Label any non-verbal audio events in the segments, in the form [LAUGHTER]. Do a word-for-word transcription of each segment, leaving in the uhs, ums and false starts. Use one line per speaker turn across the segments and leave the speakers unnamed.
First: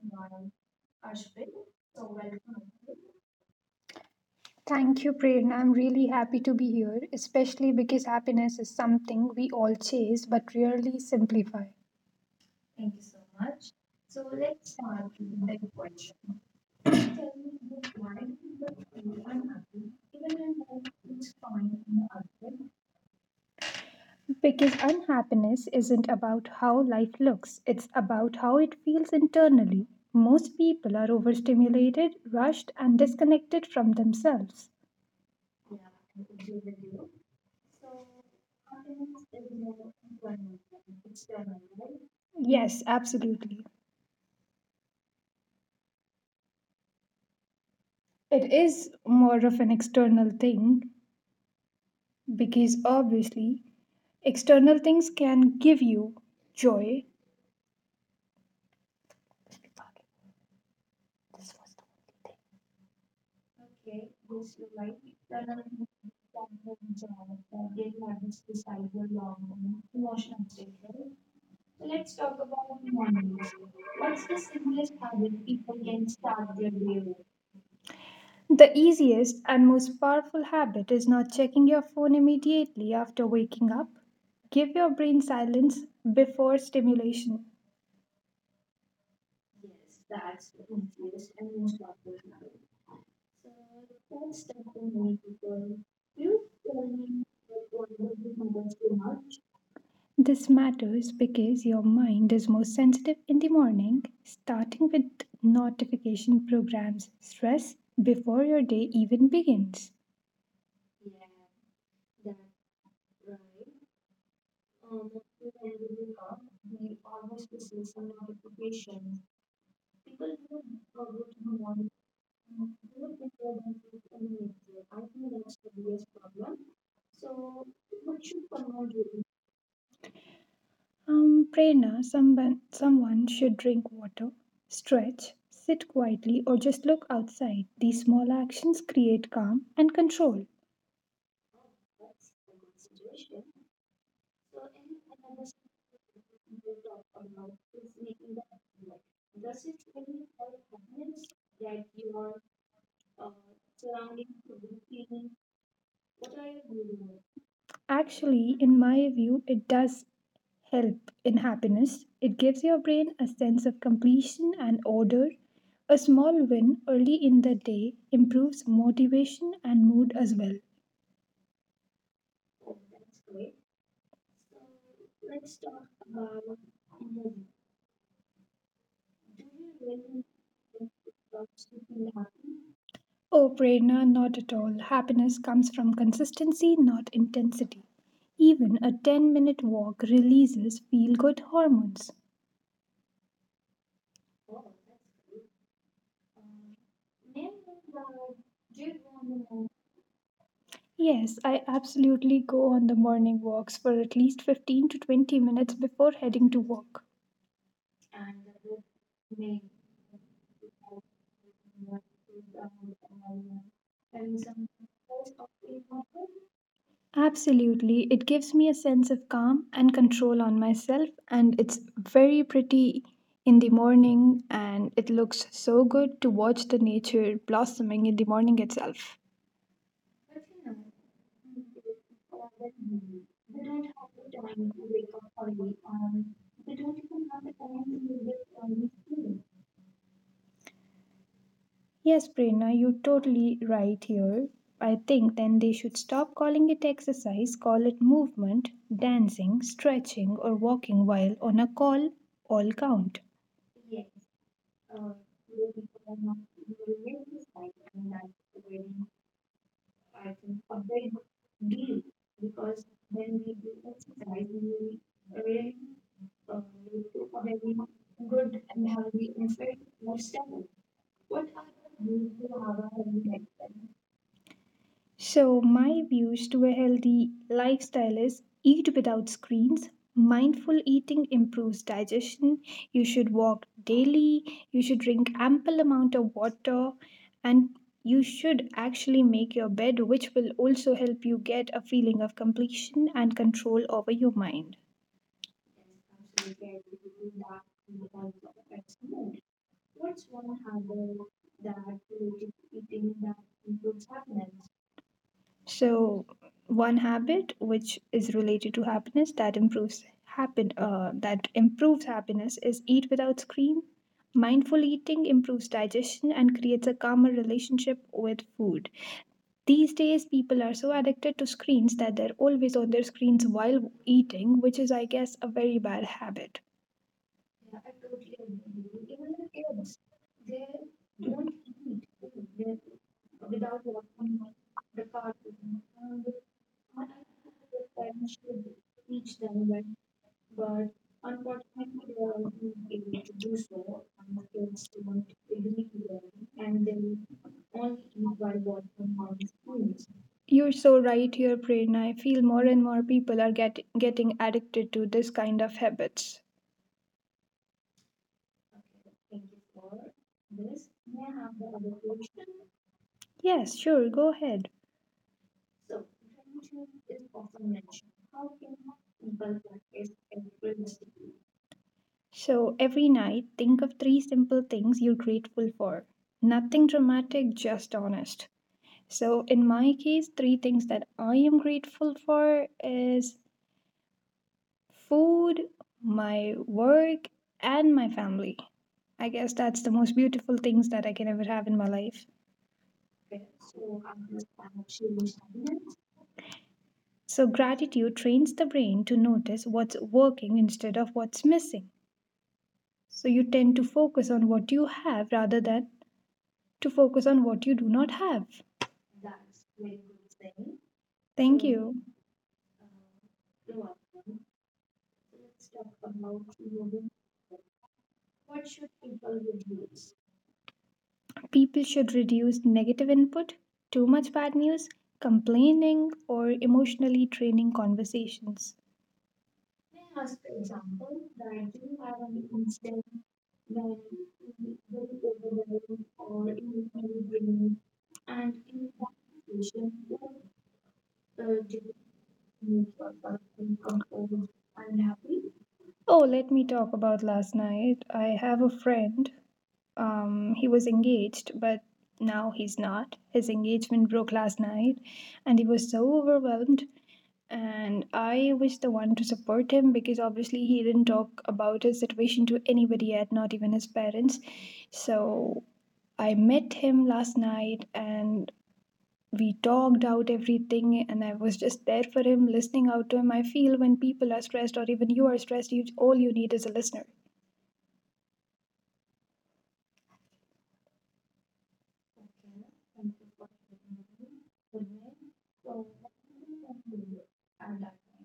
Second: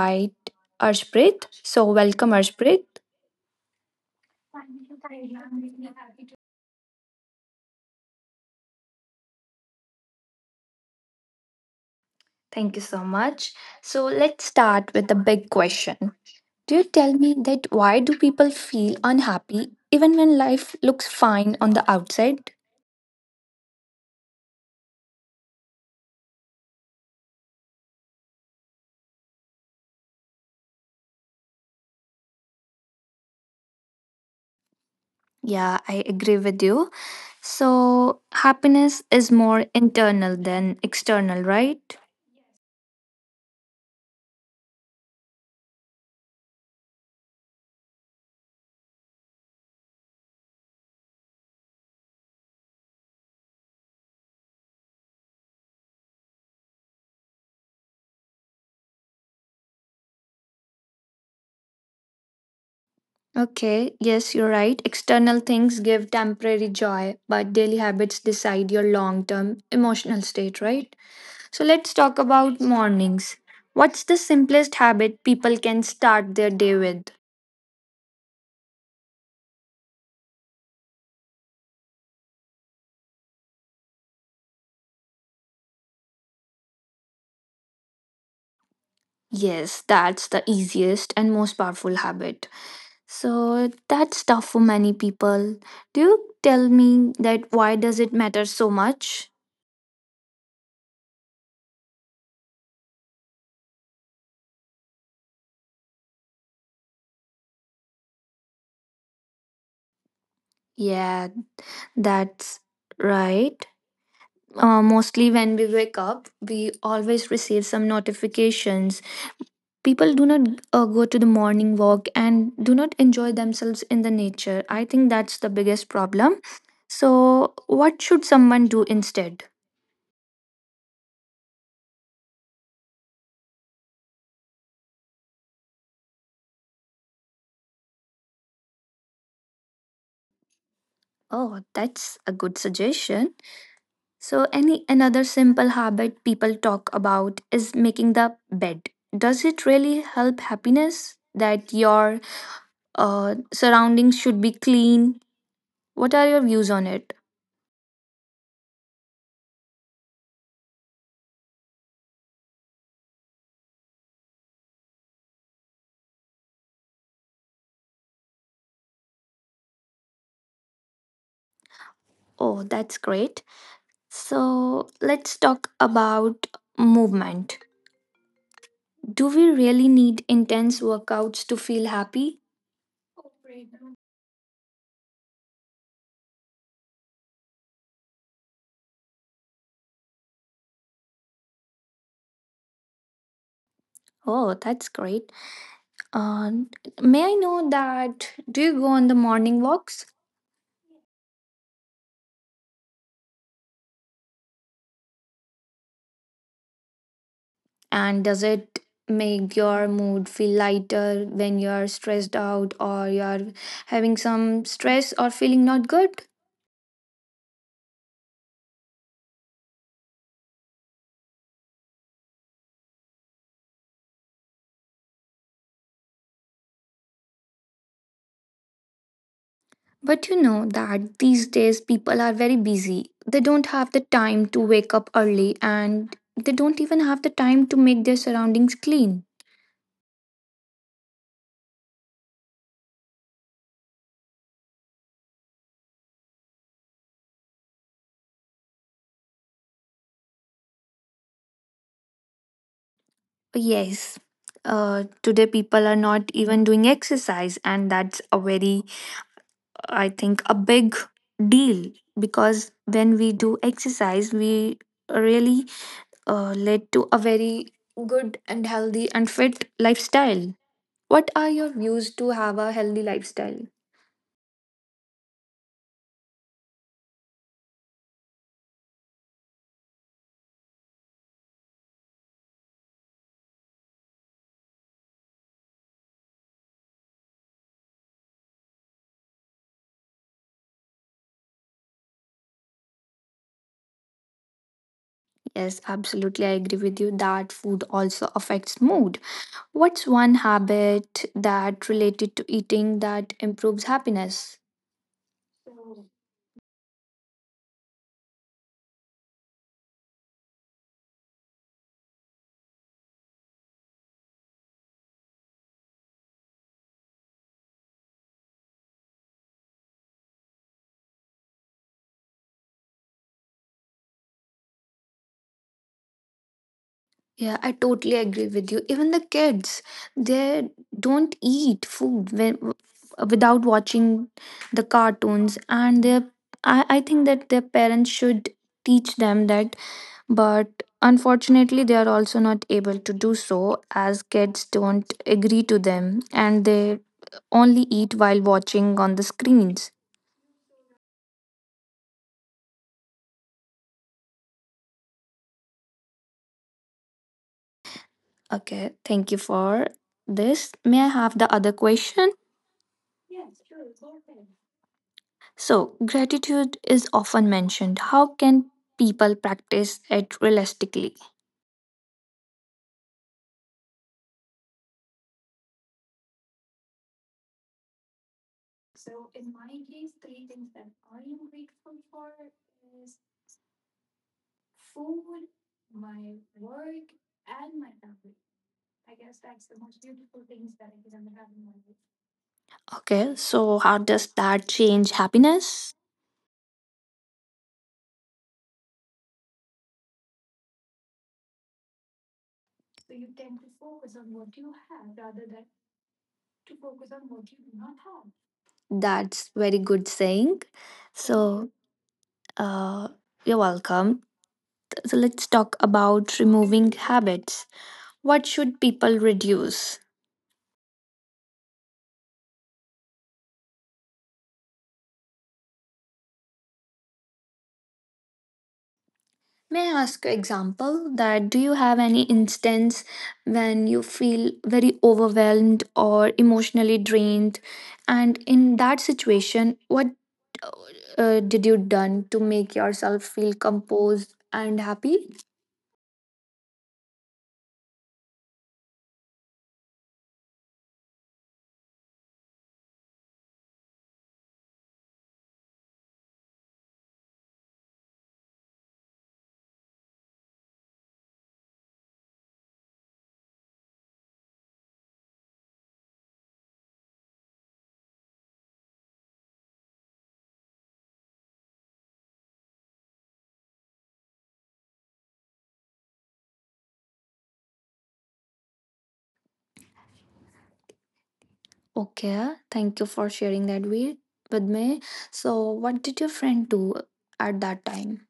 invite Arshpreet. So welcome Arshpreet.
Thank you, Prerna. I'm really happy to be here, especially because happiness is something we all chase but rarely simplify.
Thank you so much. So let's start with the big question. Do you tell me that why do people feel unhappy even when life looks fine on the outside?
Because unhappiness isn't about how life looks, it's about how it feels internally. Most people are overstimulated, rushed, and disconnected from themselves.
Yeah, I agree with you. So, happiness is more internal than external, right?
Yes, absolutely. It is more of an external thing because obviously external things can give you joy.
Okay, yes, you're right. External things give temporary joy, but daily habits decide your long term emotional state, right? So, let's talk about mornings. What's the simplest habit people can start their day with?
The easiest and most powerful habit is not checking your phone immediately after waking up. Give your brain silence before stimulation.
Yes, that's the easiest and most powerful habit. So that's tough for many people. Do you tell me that why does it matter so much?
This matters because your mind is most sensitive in the morning, starting with notification programs stress before your day even begins.
Yeah, that's right. Uh, mostly when we wake up, we always receive some notifications. People do not uh, go to the morning walk and do not enjoy themselves in the nature. I think that's the biggest problem. So, what should someone do instead?
Um, Prerna, someone, someone should drink water, stretch, sit quietly, or just look outside. These small actions create calm and control.
Oh, that's a good suggestion. So any another simple habit people talk about is making the bed. Does it really help happiness that your uh, surroundings should be clean? What are your views on it?
Actually, in my view, it does help in happiness. It gives your brain a sense of completion and order. A small win early in the day improves motivation and mood as well.
Oh, that's great. So let's talk about movement. Do we really need intense workouts to feel happy?
Oh, Prerna, not at all. Happiness comes from consistency, not intensity. Even a ten minute walk releases feel good hormones.
Oh, that's great. Uh, may I know that do you go on the morning walks?
Yes, I absolutely go on the morning walks for at least fifteen to twenty minutes before heading to work.
And does it make your mood feel lighter when you're stressed out or you're having some stress or feeling not good?
Absolutely. It gives me a sense of calm and control on myself, and it's very pretty in the morning, and it looks so good to watch the nature blossoming in the morning itself.
But you know that these days people are very busy. They don't have the time to wake up early and they don't even have the time to make their surroundings clean.
Yes, Prerna, you're totally right here. I think then they should stop calling it exercise, call it movement, dancing, stretching, or walking while on a call all count.
Yes. Uh, today people are not even doing exercise and that's a very I think a
A
big
bit
deal
deep,
because
because
when we
then
do
it's
exercise
driving
we
me
really
away.
uh, led to a very good and healthy and fit
Insight.
lifestyle. What are your views to have a healthy lifestyle?
So, my views to a healthy lifestyle is eat without screens. Mindful eating improves digestion. You should walk daily. You should drink ample amount of water and you should actually make your bed, which will also help you get a feeling of completion and control over your mind.
Yes, absolutely. I agree with you that food also affects mood. What's one habit that related to eating that improves happiness?
So, one habit which is related to happiness that improves happen uh, that improves happiness is eat without screen. Mindful eating improves digestion and creates a calmer relationship with food. These days, people are so addicted to screens that they're always on their screens while eating, which is, I guess, a very bad habit.
Yeah, I totally agree with you. Even the kids, they don't eat food when, without watching the cartoons, and their I, I think that their parents should teach them that but unfortunately, they are also not able to do so as kids don't agree to them and they only eat while watching on the screens.
You're so right here, Prerna. I feel more and more people are get, getting addicted to this kind of habits.
Okay, thank you for this. May I have the other question?
Yes, sure, go ahead.
So, gratitude is often mentioned. How can people practice it realistically?
So every night, think of three simple things you're grateful for. Nothing dramatic, just honest. So in my case, three things that I am grateful for is food, my work, and my family. I guess that's the most beautiful things that I can ever have in my life.
Okay, so how does that change happiness?
So gratitude trains the brain to notice what's working instead of what's missing. So you tend to focus on what you have rather than to focus on what you do not have.
That's very good saying.
Thank
So,
you.
uh, you're welcome. So let's talk about removing habits. What should people reduce?
People should reduce negative input, too much bad news, complaining, or emotionally draining conversations.
May I ask an example that do you have any instance when you feel very overwhelmed or emotionally drained? And in that situation, what uh, uh, did you done to make yourself feel composed and happy?
Oh, let me talk about last night. I have a friend. Um, he was engaged, but now he's not. His engagement broke last night, and he was so overwhelmed. And I was the one to support him because obviously he didn't talk about his situation to anybody yet, not even his parents. So I met him last night, and we talked out everything and I was just there for him, listening out to him. I feel when people are stressed or even you are stressed, you all you need is a listener.
Okay, thank you for sharing that with with me. So, what did your friend do at that time?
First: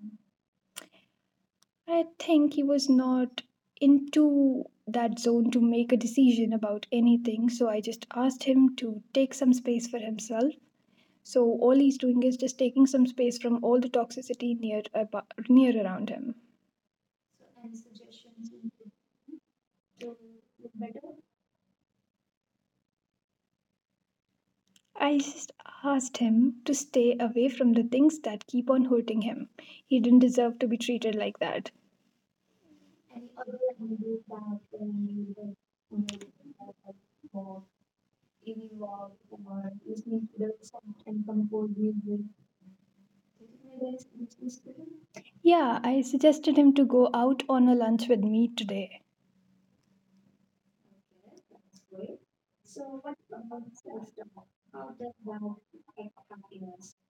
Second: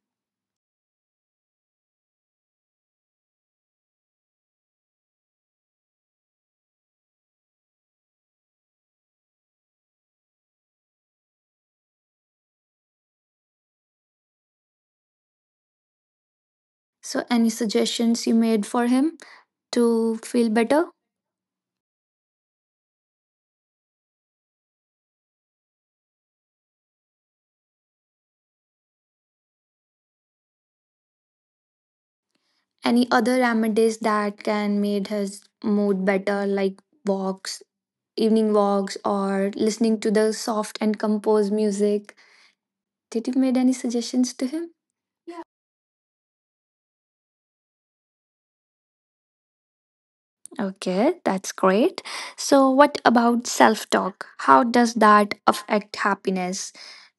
I think he was not into that zone to make a decision about anything, so I just asked him to take some space for himself. So all he's doing is just taking some space from all the toxicity near abo- near around him.
So, any suggestions you made for him to feel better?
I just asked him to stay away from the things that keep on hurting him. He didn't deserve to be treated like that.
Any other remedies that can make his mood better, like walks, evening walks, or listening to the soft and composed music? Did you made any suggestions to him?
Yeah, I suggested him to go out on a lunch with me today.
Okay, that's great. So, what about self talk? How does that affect happiness?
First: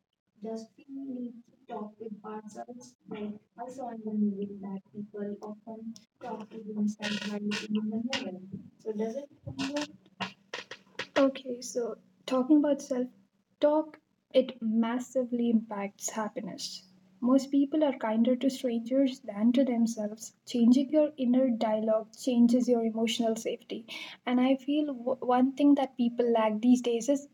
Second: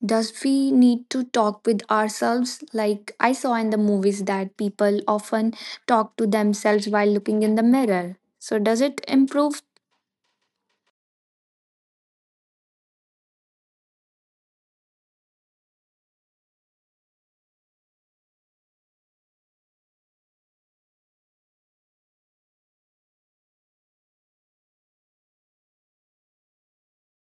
Does we need to talk with ourselves? Like I saw in the movies that people often talk to themselves while looking in the mirror. So, does it improve?
Okay, so talking about self talk, it massively impacts happiness. Most people are kinder to strangers than to themselves. Changing your inner dialogue changes your emotional safety. And I feel w- one thing that people lack these days is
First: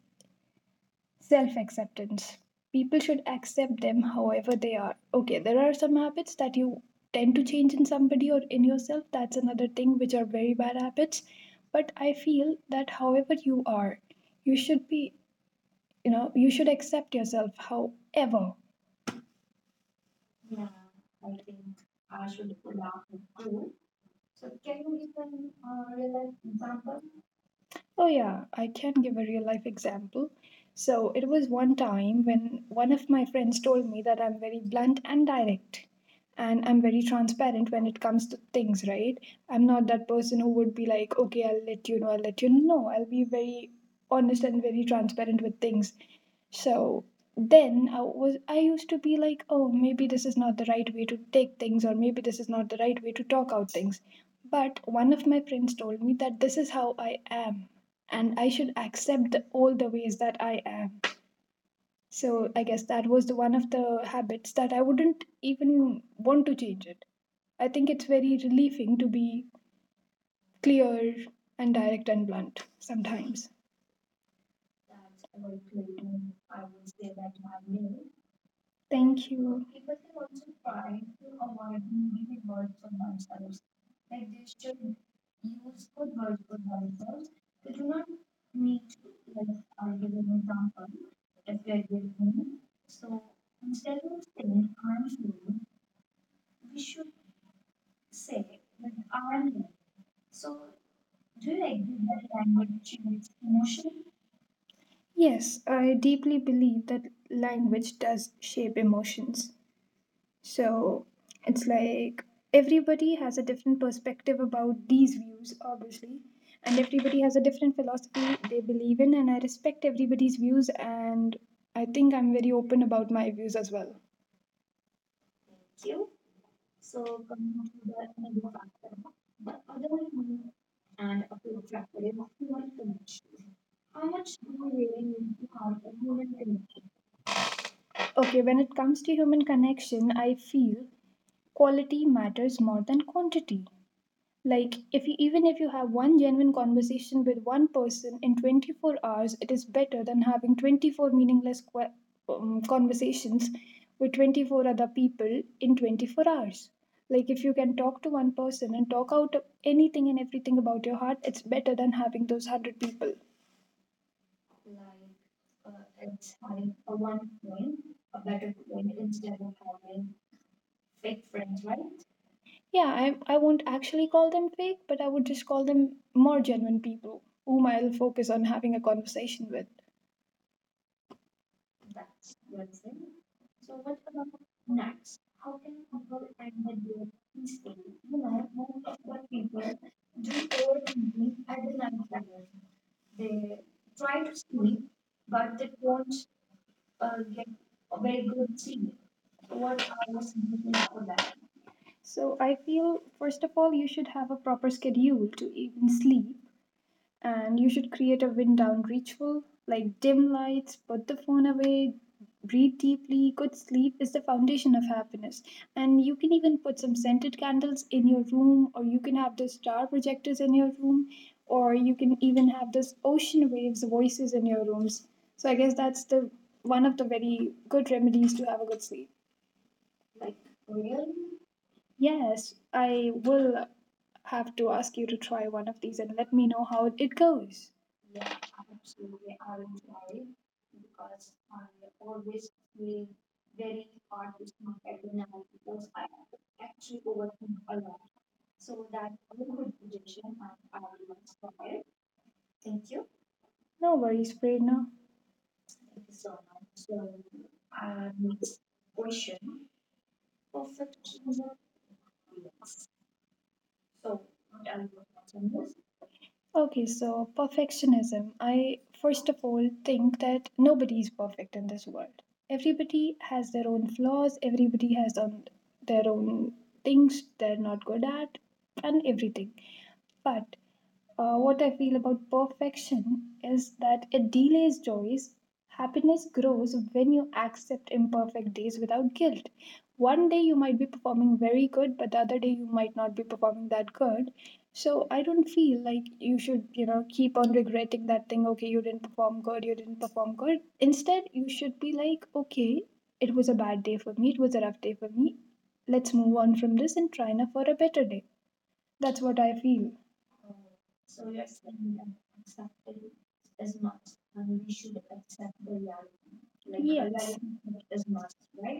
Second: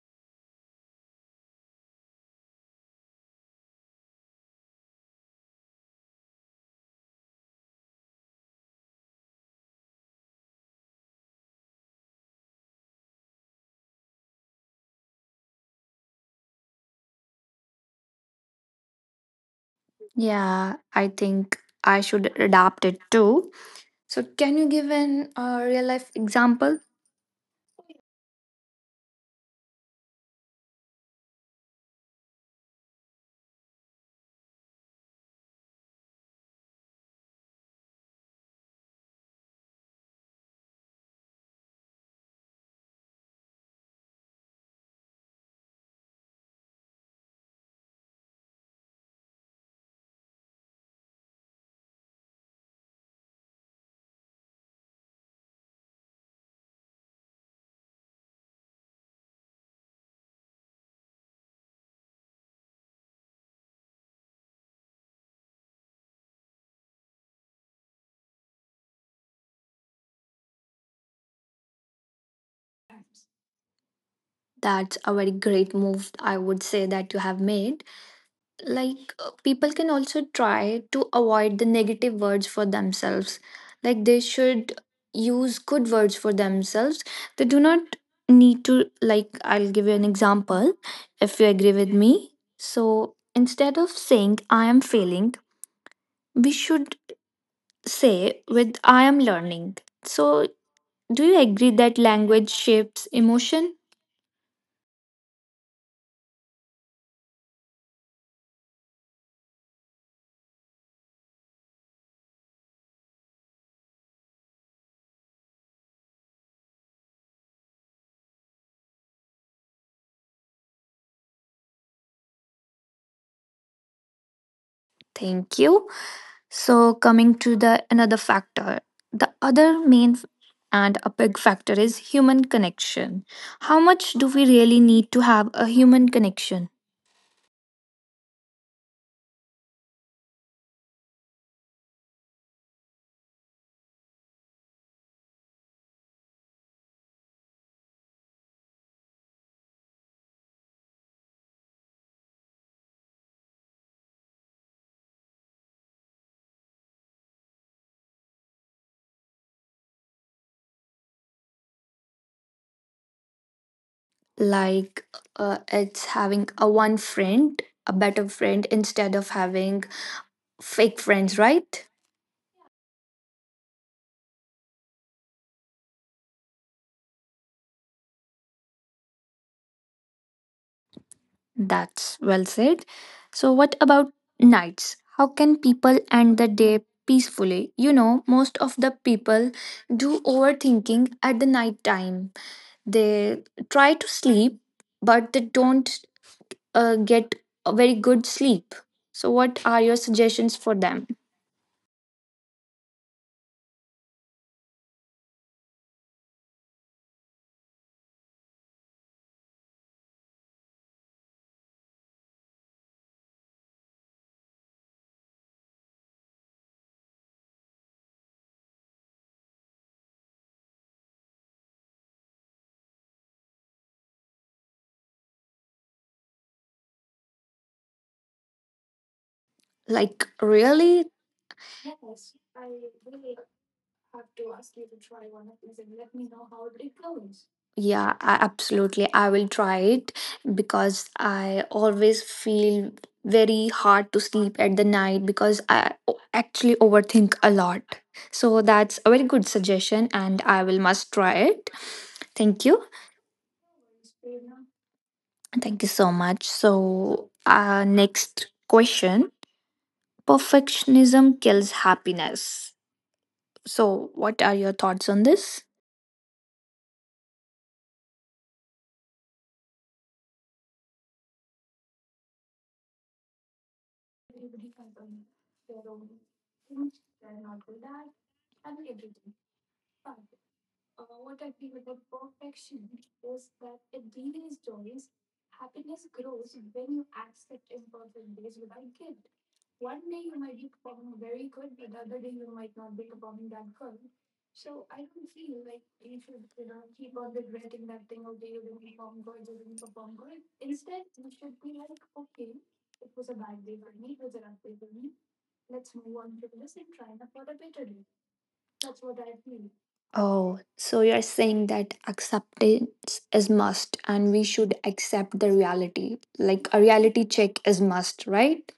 self acceptance. People should accept them however they are. Okay, there are some habits that you tend to change in somebody or in yourself. That's another thing which are very bad habits. But I feel that however you are, you should be, you know, you should accept yourself however.
Yeah, I think I should adapt it too. So, can you give an uh, real life example?
Oh, yeah, I can give a real life example. So, it was one time when one of my friends told me that I'm very blunt and direct, and I'm very transparent when it comes to things, right? I'm not that person who would be like, okay, I'll let you know, I'll let you know. No, I'll be very honest and very transparent with things. So then I was I used to be like, oh, maybe this is not the right way to take things, or maybe this is not the right way to talk out things. But one of my friends told me that this is how I am, and I should accept the, all the ways that I am. So I guess that was the one of the habits that I wouldn't even want to change it. I think it's very relieving to be clear and direct and blunt sometimes.
That's a very great move, I would say, that you have made. Like uh,
Thank you.
people can also try to avoid the negative words for themselves like they should use good words for themselves. They do not need to, like, I'll give you an example. If you agree with me, so instead of saying I am failing, we should say with I am learning. So do you agree that language shapes emotion?
Yes, I deeply believe that language does shape emotions. So it's like everybody has a different perspective about these views, obviously, and everybody has a different philosophy they believe in, and I respect everybody's views, and I think I'm very open about my views as well.
Thank you. So coming to the another factor, the other main f- and a big factor is human connection. How much do we really need to have a human connection?
Okay, when it comes to human connection, I feel quality matters more than quantity. Like, if you, even if you have one genuine conversation with one person in twenty-four hours, it is better than having twenty-four meaningless que- um, conversations with twenty-four other people in twenty-four hours. Like, if you can talk to one person and talk out anything and everything about your heart, it's better than having those one hundred people.
Like uh, it's having a one friend, a better friend instead of having fake friends, right?
Yeah, I, I won't actually call them fake, but I would just call them more genuine people whom I'll focus on having a conversation with.
That's well said. So what about nights? How can people end the day peacefully? You know, most of the people do overthinking at the night time. They try to sleep, but they don't uh, get a very good sleep. So, what are your suggestions for them?
So I feel first of all you should have a proper schedule to even sleep and you should create a wind down ritual like dim lights, put the phone away, breathe deeply. Good sleep is the foundation of happiness. And you can even put some scented candles in your room or you can have the star projectors in your room or you can even have this ocean waves voices in your rooms. So I guess that's the one of the very good remedies to have a good sleep.
Like, really?
Yes, I will have to ask you to try one of these and let me know how it goes.
Yeah, I, absolutely. I will try it because I always feel very hard to sleep at the night because I o- actually overthink a lot. So, that's a very good suggestion, and I will must try it. Thank you.
No worries, Prerna.
Thank you so much. So, uh, next question. Perfectionism kills happiness. So, what are your thoughts on this?
Okay, so perfectionism. I first of all think that nobody is perfect in this world. Everybody has their own flaws, everybody has on their own things they're not good at, and everything. But Uh, what I feel about perfection is that it delays joys. Happiness grows when you accept imperfect days without guilt. One day you might be performing very good, but the other day you might not be performing that good. So I don't feel like you should, you know, keep on regretting that thing. Okay, you didn't perform good, you didn't perform good. Instead, you should be like, okay, it was a bad day for me, it was a rough day for me. Let's move on from this and try now for a better day. That's what I feel.
Oh, so you're saying that acceptance is must and we should accept the reality. Like a reality
Yes.
check is must, right?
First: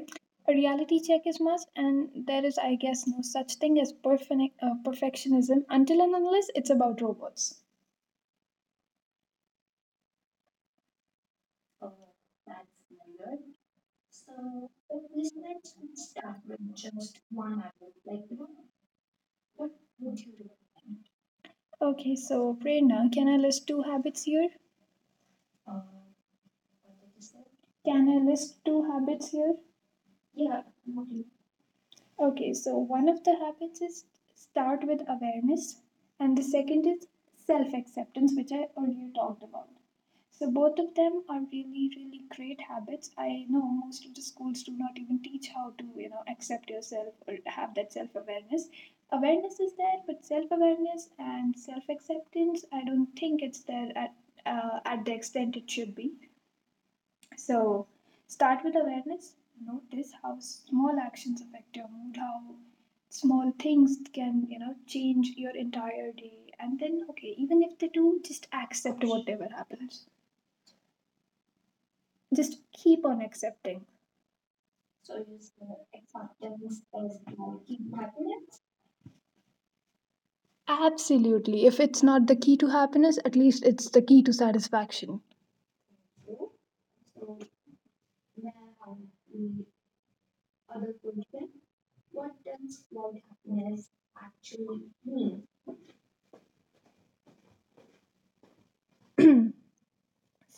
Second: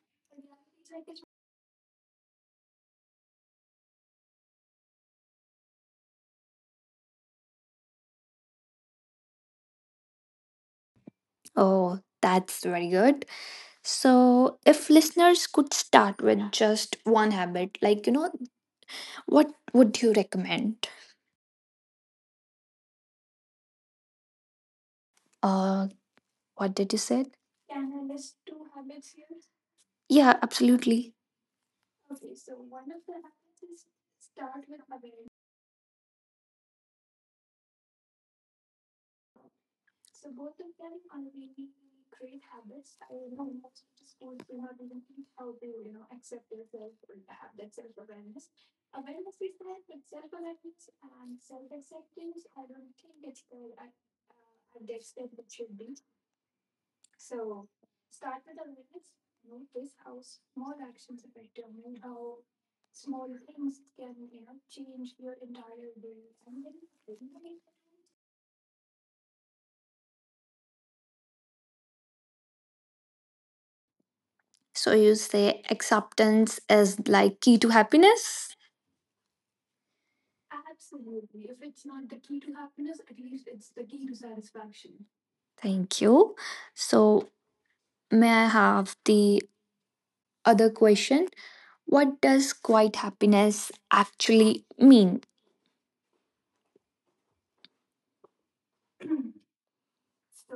A reality check is must, and there is, I guess, no such thing as perfect uh, perfectionism until and unless it's about robots.
Oh, that's very good. So, if listeners could start with just one habit, like, you know, what would you recommend?
Okay, so Prerna, can I list two habits here?
Uh, what did you say?
Can I list two habits here?
Yeah, absolutely.
Okay, so one of the habits is start with awareness, and the second is self acceptance, which I earlier talked about. So, both of them are really, really great habits. I know most of the schools do not even teach how to, you know, accept yourself or have that self awareness. Awareness is there, but self awareness and self acceptance, I don't think it's there at, uh, at the extent it should be. So, start with awareness. Notice how small actions affect your mood, how small things can, you know, change your entire day. And then, okay, even if they do, just accept whatever happens. Just keep on accepting.
So, you say acceptance is like key to happiness?
Absolutely. If it's not the key to happiness, at least it's the key to satisfaction.
Thank you. So, may I have the other question? What does quiet happiness actually mean?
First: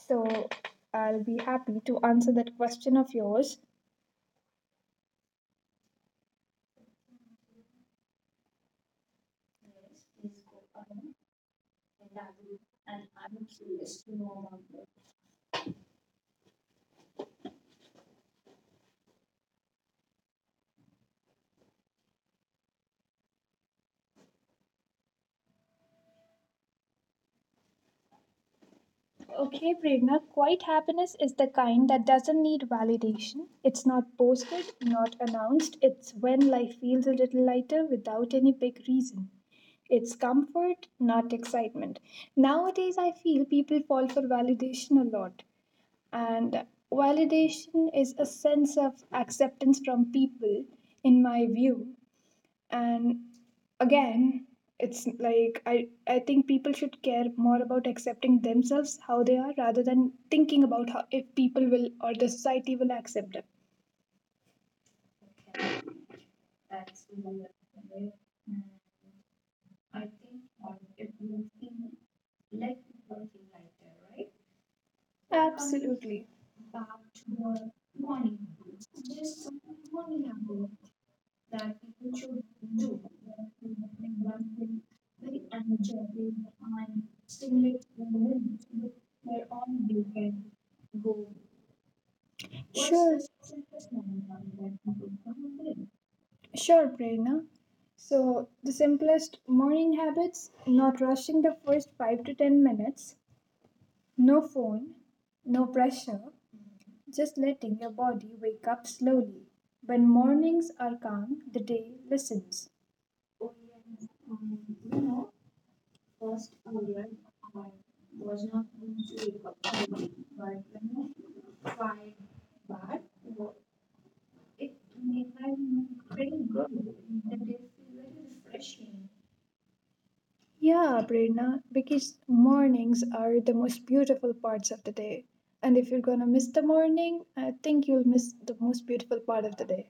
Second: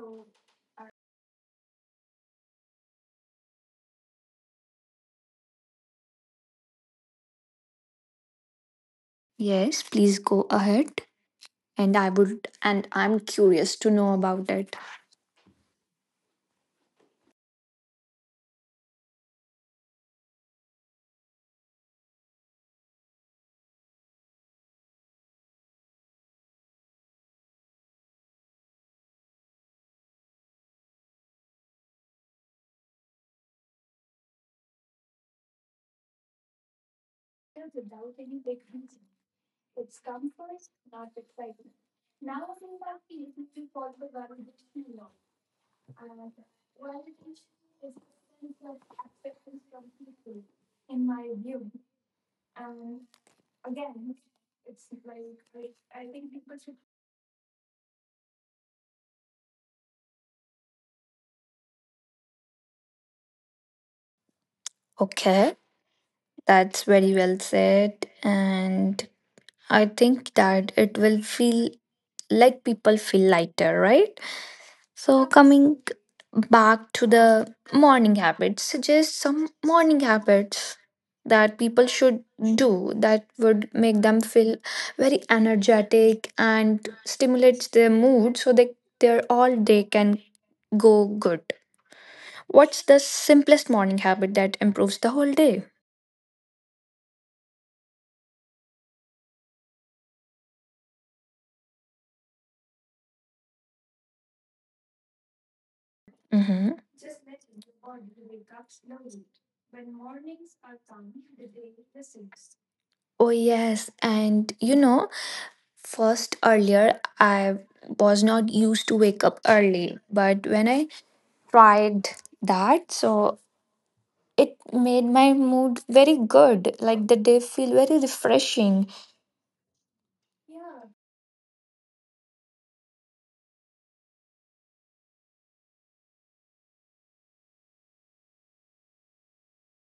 So, I'll be happy to answer that question of yours.
Yes, please go ahead. And I would, and I'm curious to know about it.
Okay, Prerna, quiet happiness is the kind that doesn't need validation. It's not posted, not announced. It's when life feels a little lighter without any big reason. It's comfort, not excitement. Nowadays, I feel people fall for validation a lot. And validation is a sense of acceptance from people, in my view, and again, it's like i i think people should care more about accepting themselves how they are rather than thinking about how if people will or the society will accept them.
Okay, that's very well said. And I think that it will feel like people feel lighter, right? So, coming
Absolutely.
back to the morning habits, suggest some morning habits that people should do that would make them feel very energetic and stimulates their mood so they their all day can go good. What's the
Sure,
simplest morning habit that improves the whole day?
Sure, Prerna. So, the simplest morning habits not rushing the first five to ten minutes, no phone, no pressure,
Hmm.
just letting your body wake up slowly. When mornings are calm, the day listens.
Oh, yes. And you know, first earlier, I was not used to wake up early, but when I tried that. So it made my mood very good, like the day feel very refreshing.
Yeah, Prerna, because mornings are the most beautiful parts of the day. And if you're gonna miss the morning, I think you'll miss the most beautiful part of the day.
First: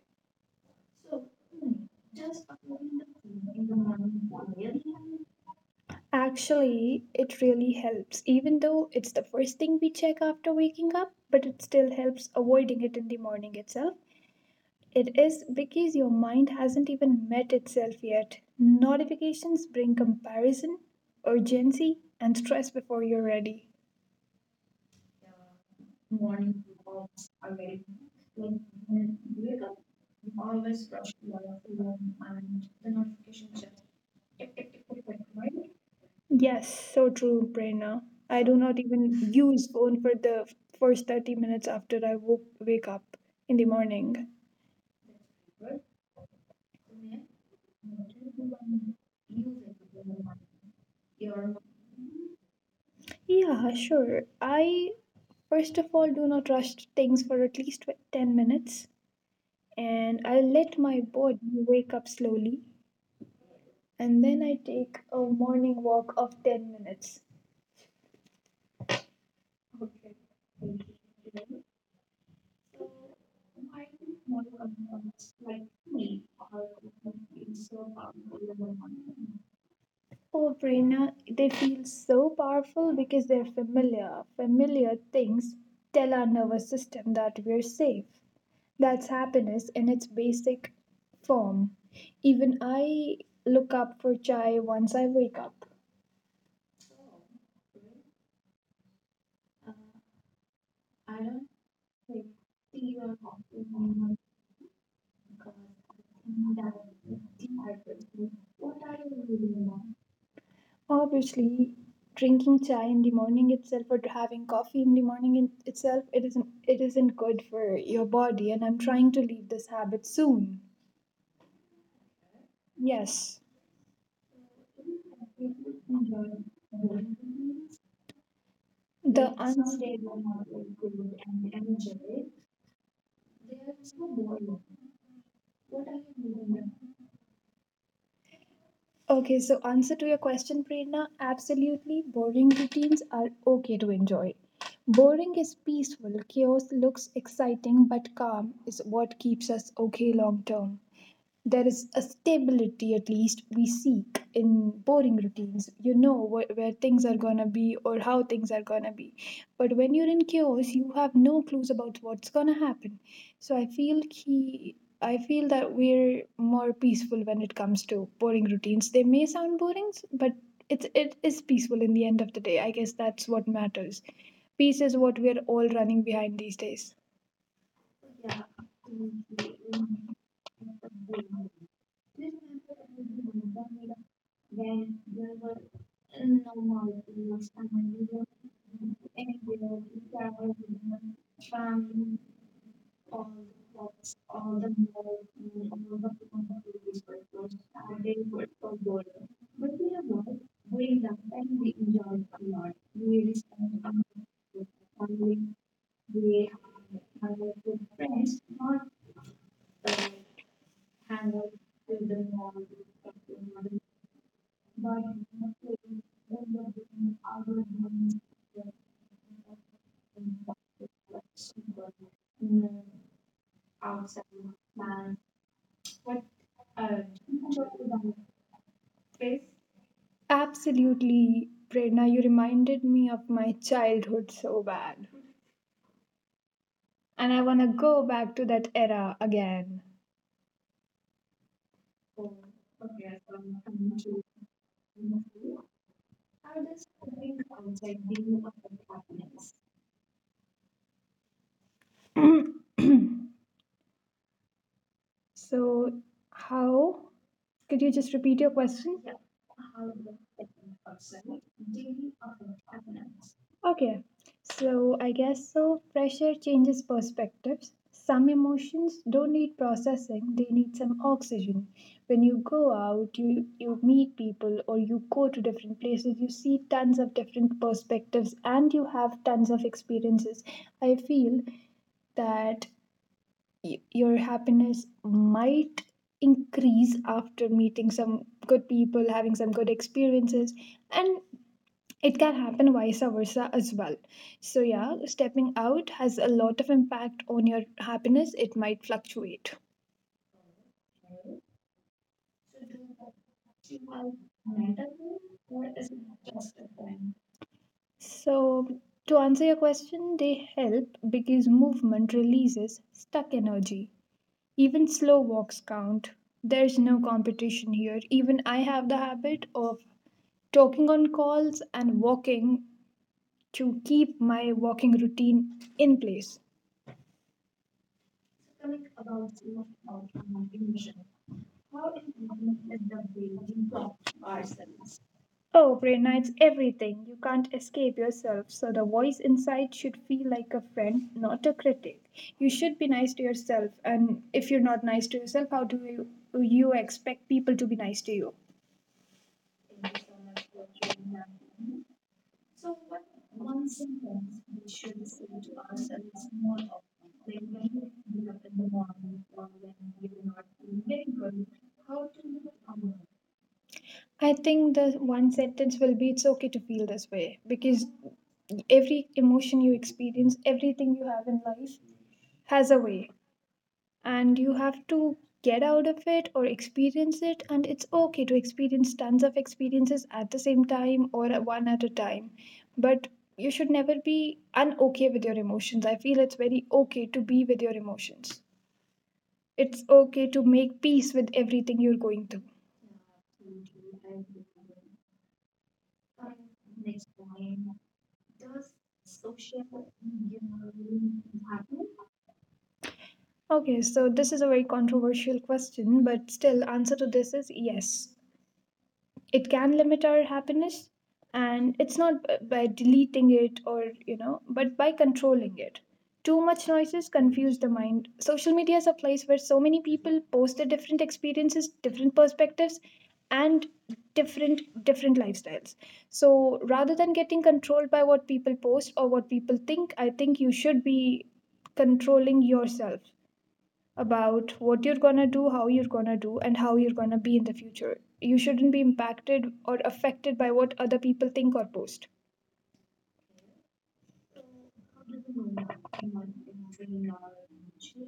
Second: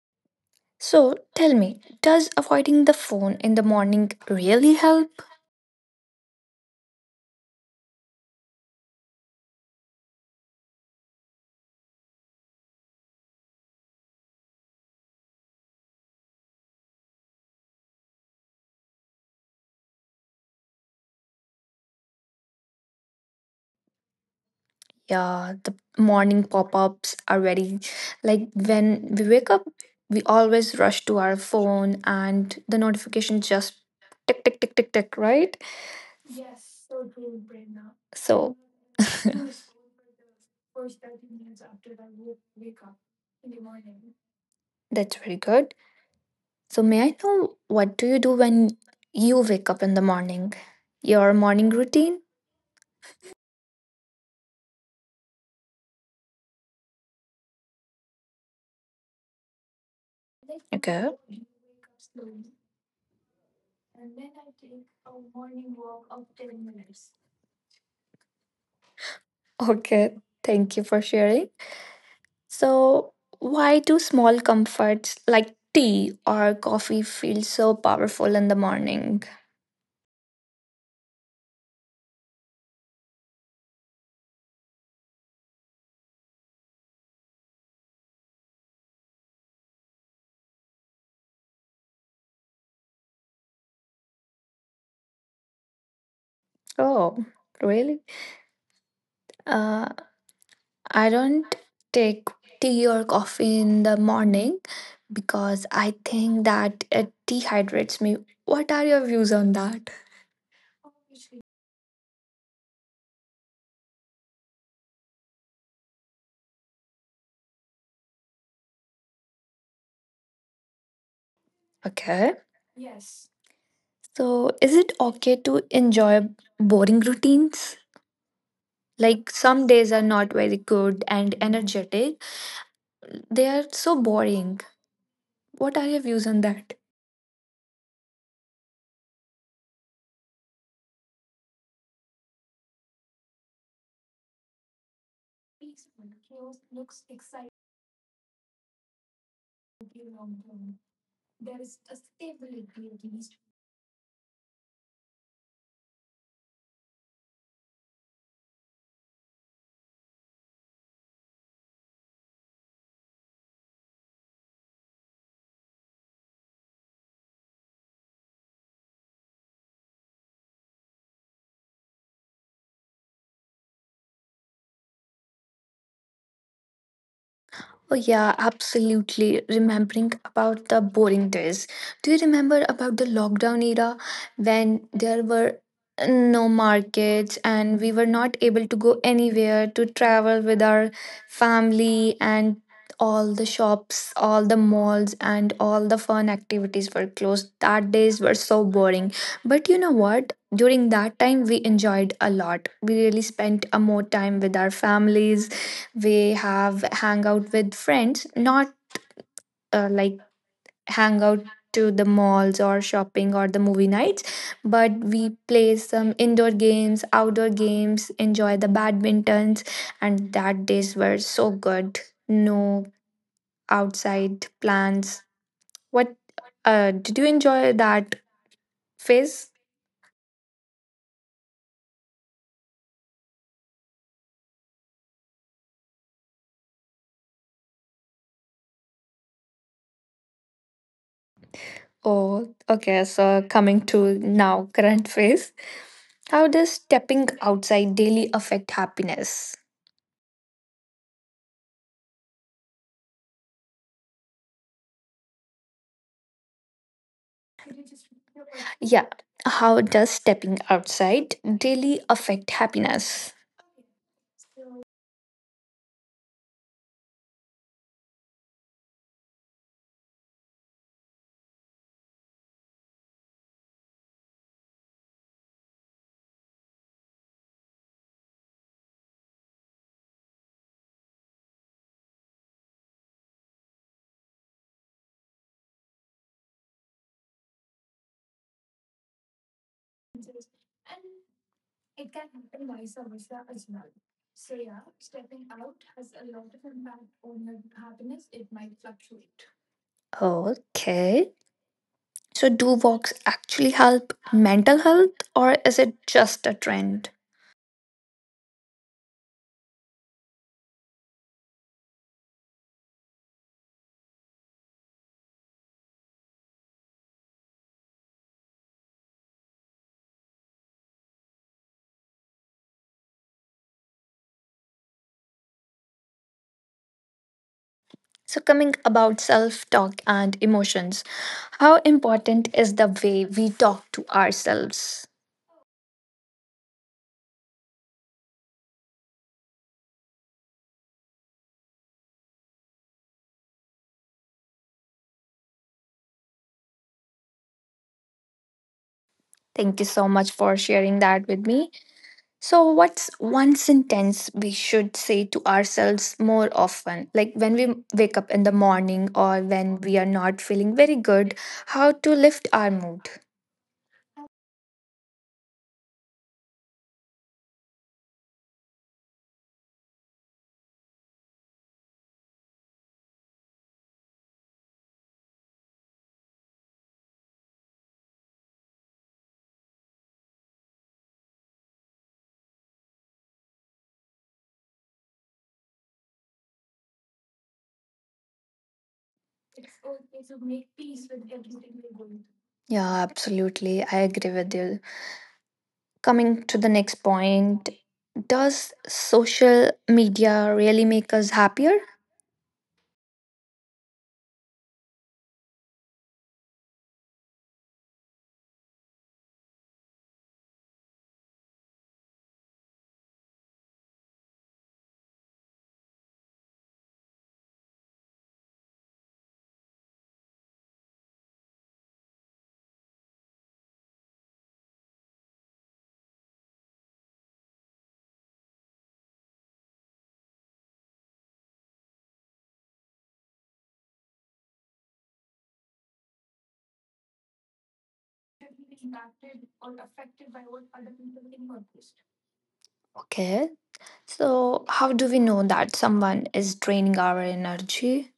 So tell me, does avoiding the phone in the morning really help?
Actually, it really helps. Even though it's the first thing we check after waking up, but it still helps avoiding it in the morning itself. It is because your mind hasn't even met itself yet. Notifications bring comparison, urgency, and stress before you're ready.
Yeah, the morning pop ups are very like when we wake up, we always rush to our phone and the notification just tick, tick, tick, tick, tick, right?
Yes, so true, Prerna. I
So
do
[LAUGHS]
not even use phone for the first thirty minutes after I woke, wake up in the morning.
that's very good. So may I know what do you do when you wake up in the morning? Your morning routine?
Yeah, sure. I First of all, do not rush things for at least ten minutes, and I let my
Okay.
body wake up slowly, and then I take a morning walk of ten minutes.
Okay. Thank you for sharing. So why do small comforts like tea or coffee feel so powerful in the morning?
Oh, Prerna, they feel so powerful because they're familiar. Familiar things tell our nervous system that we're safe. That's happiness in its basic form. Even I look up for chai once I wake up.
Oh, really? Uh, I don't take tea or coffee in the morning because I think that it dehydrates me. What are your views on that?
Obviously, drinking chai in the morning itself or having coffee in the morning in itself, it isn't it isn't good for your body, and I'm trying to leave this habit soon.
Okay.
Yes,
So, is it okay to enjoy boring routines? Like,
the
some days are not
unstable.
very good and energetic, they are so boring. What are your views on that?
Okay, so answer to your question, Prerna, absolutely boring routines are okay to enjoy. Boring is peaceful, chaos looks exciting, but calm is what keeps us okay long term. There is a stability at least we seek in boring routines, you know wh- where things are going to be or how things are going to be. But when you're in chaos, you have no clues about what's going to happen. So i feel key i feel that we're more peaceful when it comes to boring routines. They may sound boring, but it's it is peaceful in the end of the day, I guess that's what matters. Peace is what we're all running behind these days.
Oh yeah, absolutely. Remembering about the boring days. Do you remember about the lockdown era when there were no markets and we were not able to go anywhere to travel with our family and all the shops, all the malls and all the fun activities were closed. That days were so boring. But you know what? During that time we enjoyed a lot. We really spent a more time with our families. We have hang out with friends, not uh, like hang out to the malls or shopping or the movie nights, but we play some indoor games, outdoor games, enjoy the badmintons, and that days were so good. No outside plans. What uh did you enjoy that phase?
Absolutely, Prerna, you reminded me of my childhood so bad. And I want to go back to that era again.
Oh okay, so coming to now [LAUGHS] current phase, how does stepping outside daily affect happiness?
[CLEARS THROAT] So, how? Could you just repeat your
Yeah.
question?
How does stepping outside daily affect happiness?
Okay, so I guess so. Pressure changes perspectives. Some emotions don't need processing, they need some oxygen. When you go out, you, you meet people or you go to different places, you see tons of different perspectives and you have tons of experiences. I feel that y- your happiness might increase after meeting some good people, having some good experiences, and it can happen vice versa as well. So yeah, stepping out has a lot of impact on your happiness. It might fluctuate.
Okay. So, do walks actually help mental health or is it just a trend?
So to answer your question, they help because movement releases stuck energy. Even slow walks count. There's no competition here. Even I have the habit of talking on calls and walking to keep my walking routine in place.
So, coming about self talk and emotions, how important is the way we talk to ourselves?
Oh, brain, it's everything. You can't escape yourself. So the voice inside should feel like a friend, not a critic. You should be nice to yourself. And if you're not nice to yourself, how do you, you expect people to be nice to you?
Thank you so much for sharing that with me. So, what's one sentence we should say to ourselves more often? Like when we wake up in the morning or when we are not feeling very good, how to lift our mood?
I think the one sentence will be it's okay to feel this way, because every emotion you experience, everything you have in life has a way. And you have to get out of it or experience it, and it's okay to experience tons of experiences at the same time or one at a time. But you should never be unokay with your emotions. I feel it's very okay to be with your emotions. It's okay to make peace with everything you're going through.
Yeah, absolutely. I agree with you. Coming to the next point, does social media really make us happier?
Okay, so this is a very controversial question, but still, answer to this is yes. It can limit our happiness. And it's not b- by deleting it, or you know, but by controlling it. Too much noises confuse the mind. Social media is a place where so many people post their different experiences, different perspectives, and different different lifestyles. So rather than getting controlled by what people post or what people think, I think you should be controlling yourself about what you're gonna do, how you're gonna do, and how you're gonna be in the future. You shouldn't be impacted or affected by what other people think or post.
Okay. So, how do we know that someone is draining our energy?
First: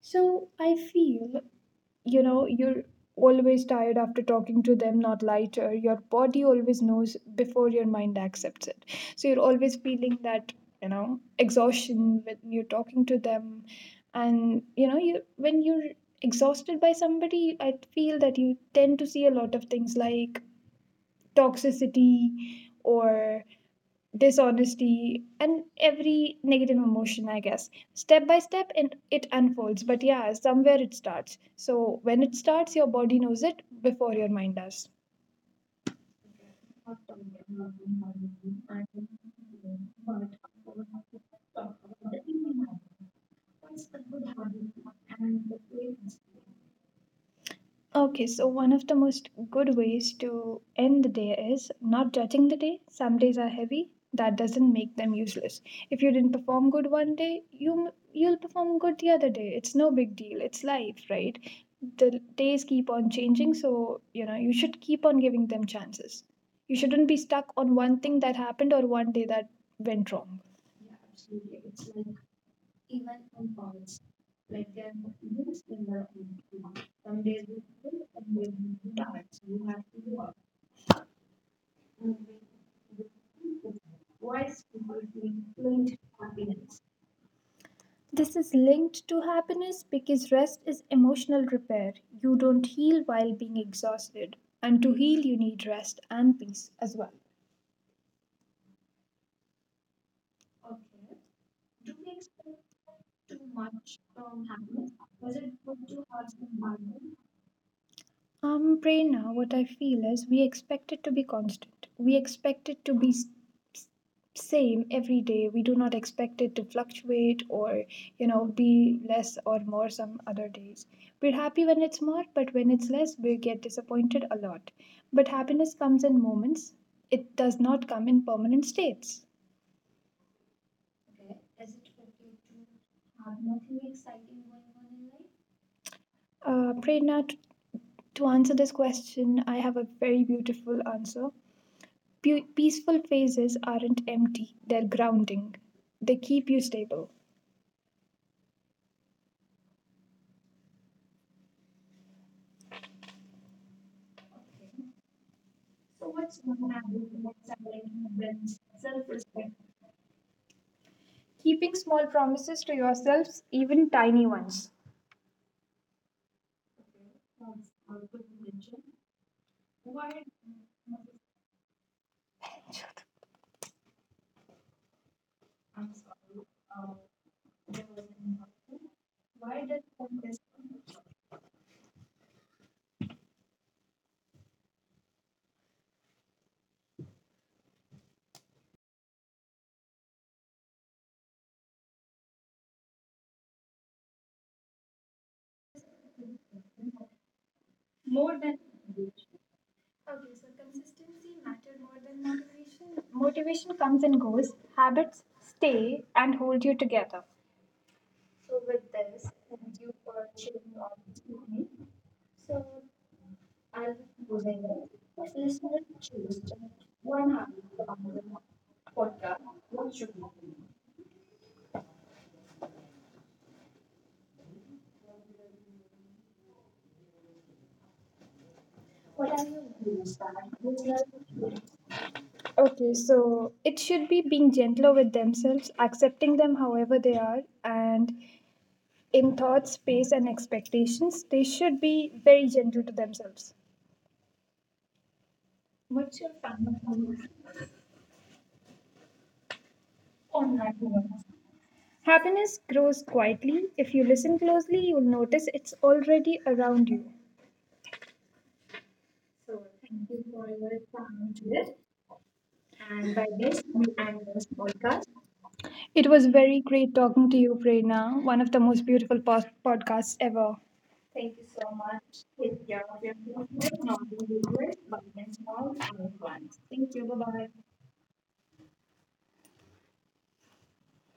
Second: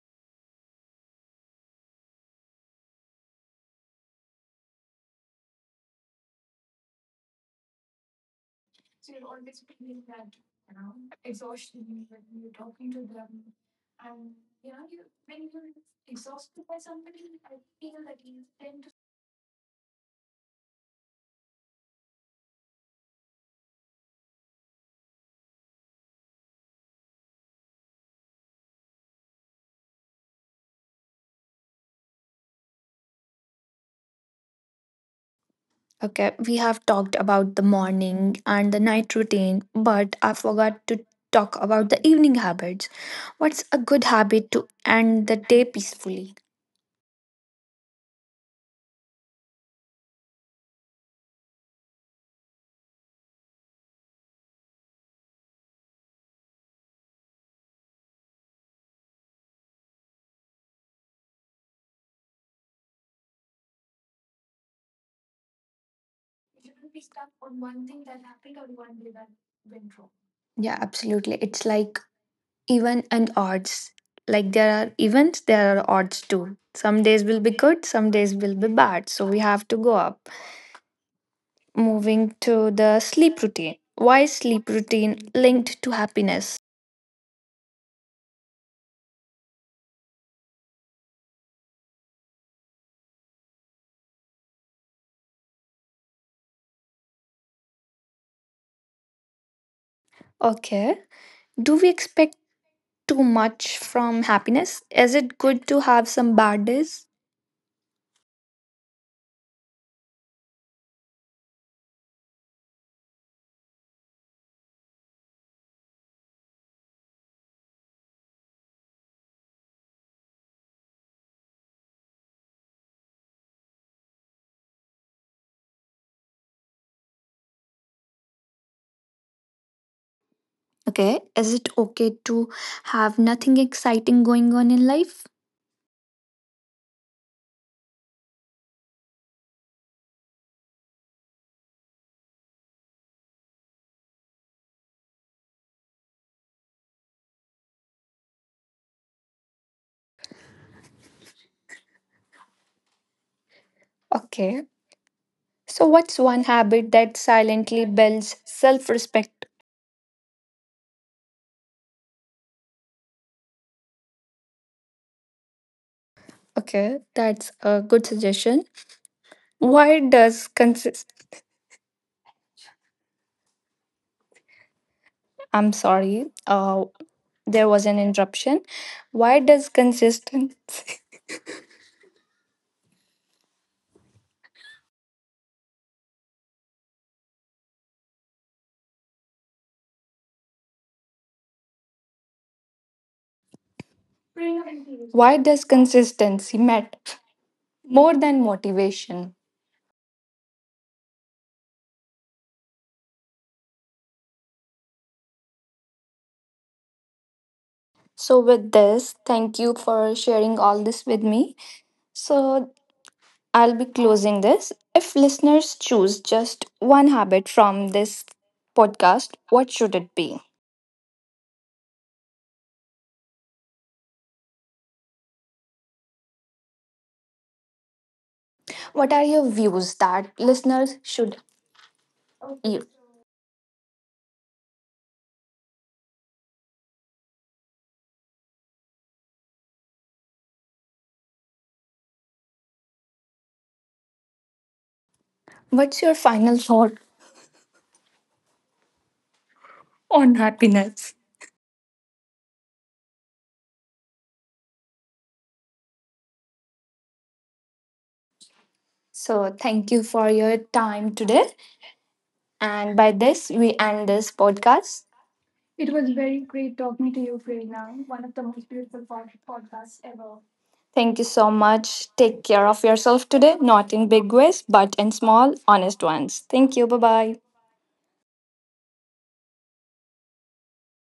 So I feel, you know, you're always tired after talking to them, not lighter. Your body always knows before your mind accepts it. So you're always feeling that, you know, exhaustion when you're talking to them. And, you know, you when you're exhausted by somebody, I feel that you tend to see a lot of things like toxicity or dishonesty and every negative emotion, I guess, step by step, and it unfolds. But yeah, somewhere it starts. So when it starts, your body knows it before your mind does.
Okay, we have talked about the morning and the night routine, but I forgot to talk about the evening habits. What's a good habit to end the day peacefully?
Okay, so one of the most good ways to end the day is not judging the day. Some days are heavy. That doesn't make them useless. If you didn't perform good one day, you you'll perform good the other day. It's no big deal. It's life, right? The days keep on changing, so you know you should keep on giving them chances. You shouldn't be stuck on one thing that happened or one day that went wrong.
Yeah, absolutely. It's like even and odds. Like there are events, there are odds too. Some days will be good, some days will be bad. So we have to go up. Moving to the sleep routine. Why is sleep routine linked to happiness?
This is linked to happiness because rest is emotional repair. You don't heal while being exhausted, and to heal, you need rest and peace as well.
Okay. Do we expect too much from happiness? Is it good to have some bad days?
Um, Prerna, what I feel is we expect it to be constant. We expect it to be s- s- same every day. We do not expect it to fluctuate or, you know, be less or more some other days. We're happy when it's more, but when it's less, we get disappointed a lot. But happiness comes in moments. It does not come in permanent states.
Okay. Is it okay to have nothing exciting going on in life?
Uh, Prerna, t- to answer this question, I have a very beautiful answer. Pu- peaceful phases aren't empty, they're grounding. They keep you stable.
Okay. So,
So,
what's
what's
one
one
habit
habit
that
that
silently builds self
self respect?
respect?
Keeping small promises to yourselves, even tiny ones.
Okay. That's a good suggestion. Why does consist. I'm sorry. Uh, there was an interruption. Why does consistency. [LAUGHS] Why does consistency matter more
More
than
than
motivation?
motivation comes and goes, habits stay and hold you together.
So, with this, thank you for sharing all this with me. So, I'll be closing this. If listeners choose just one habit from this podcast, what should it be? What are your views that listeners should hear?
Okay, so it should be being gentler with themselves, accepting them however they are, and in thoughts, space, and expectations, they should be very gentle to themselves.
What's your final thought on happiness?
Happiness grows quietly. If you listen closely, you'll notice it's already around you.
So, thank you for your time today. And by this, we end this podcast.
It was very great talking to you, Prerna, one of the most beautiful pos- podcasts ever.
Thank you so much. Take care of yourself today, not in big ways, but in small, honest ones. Thank you. Bye bye.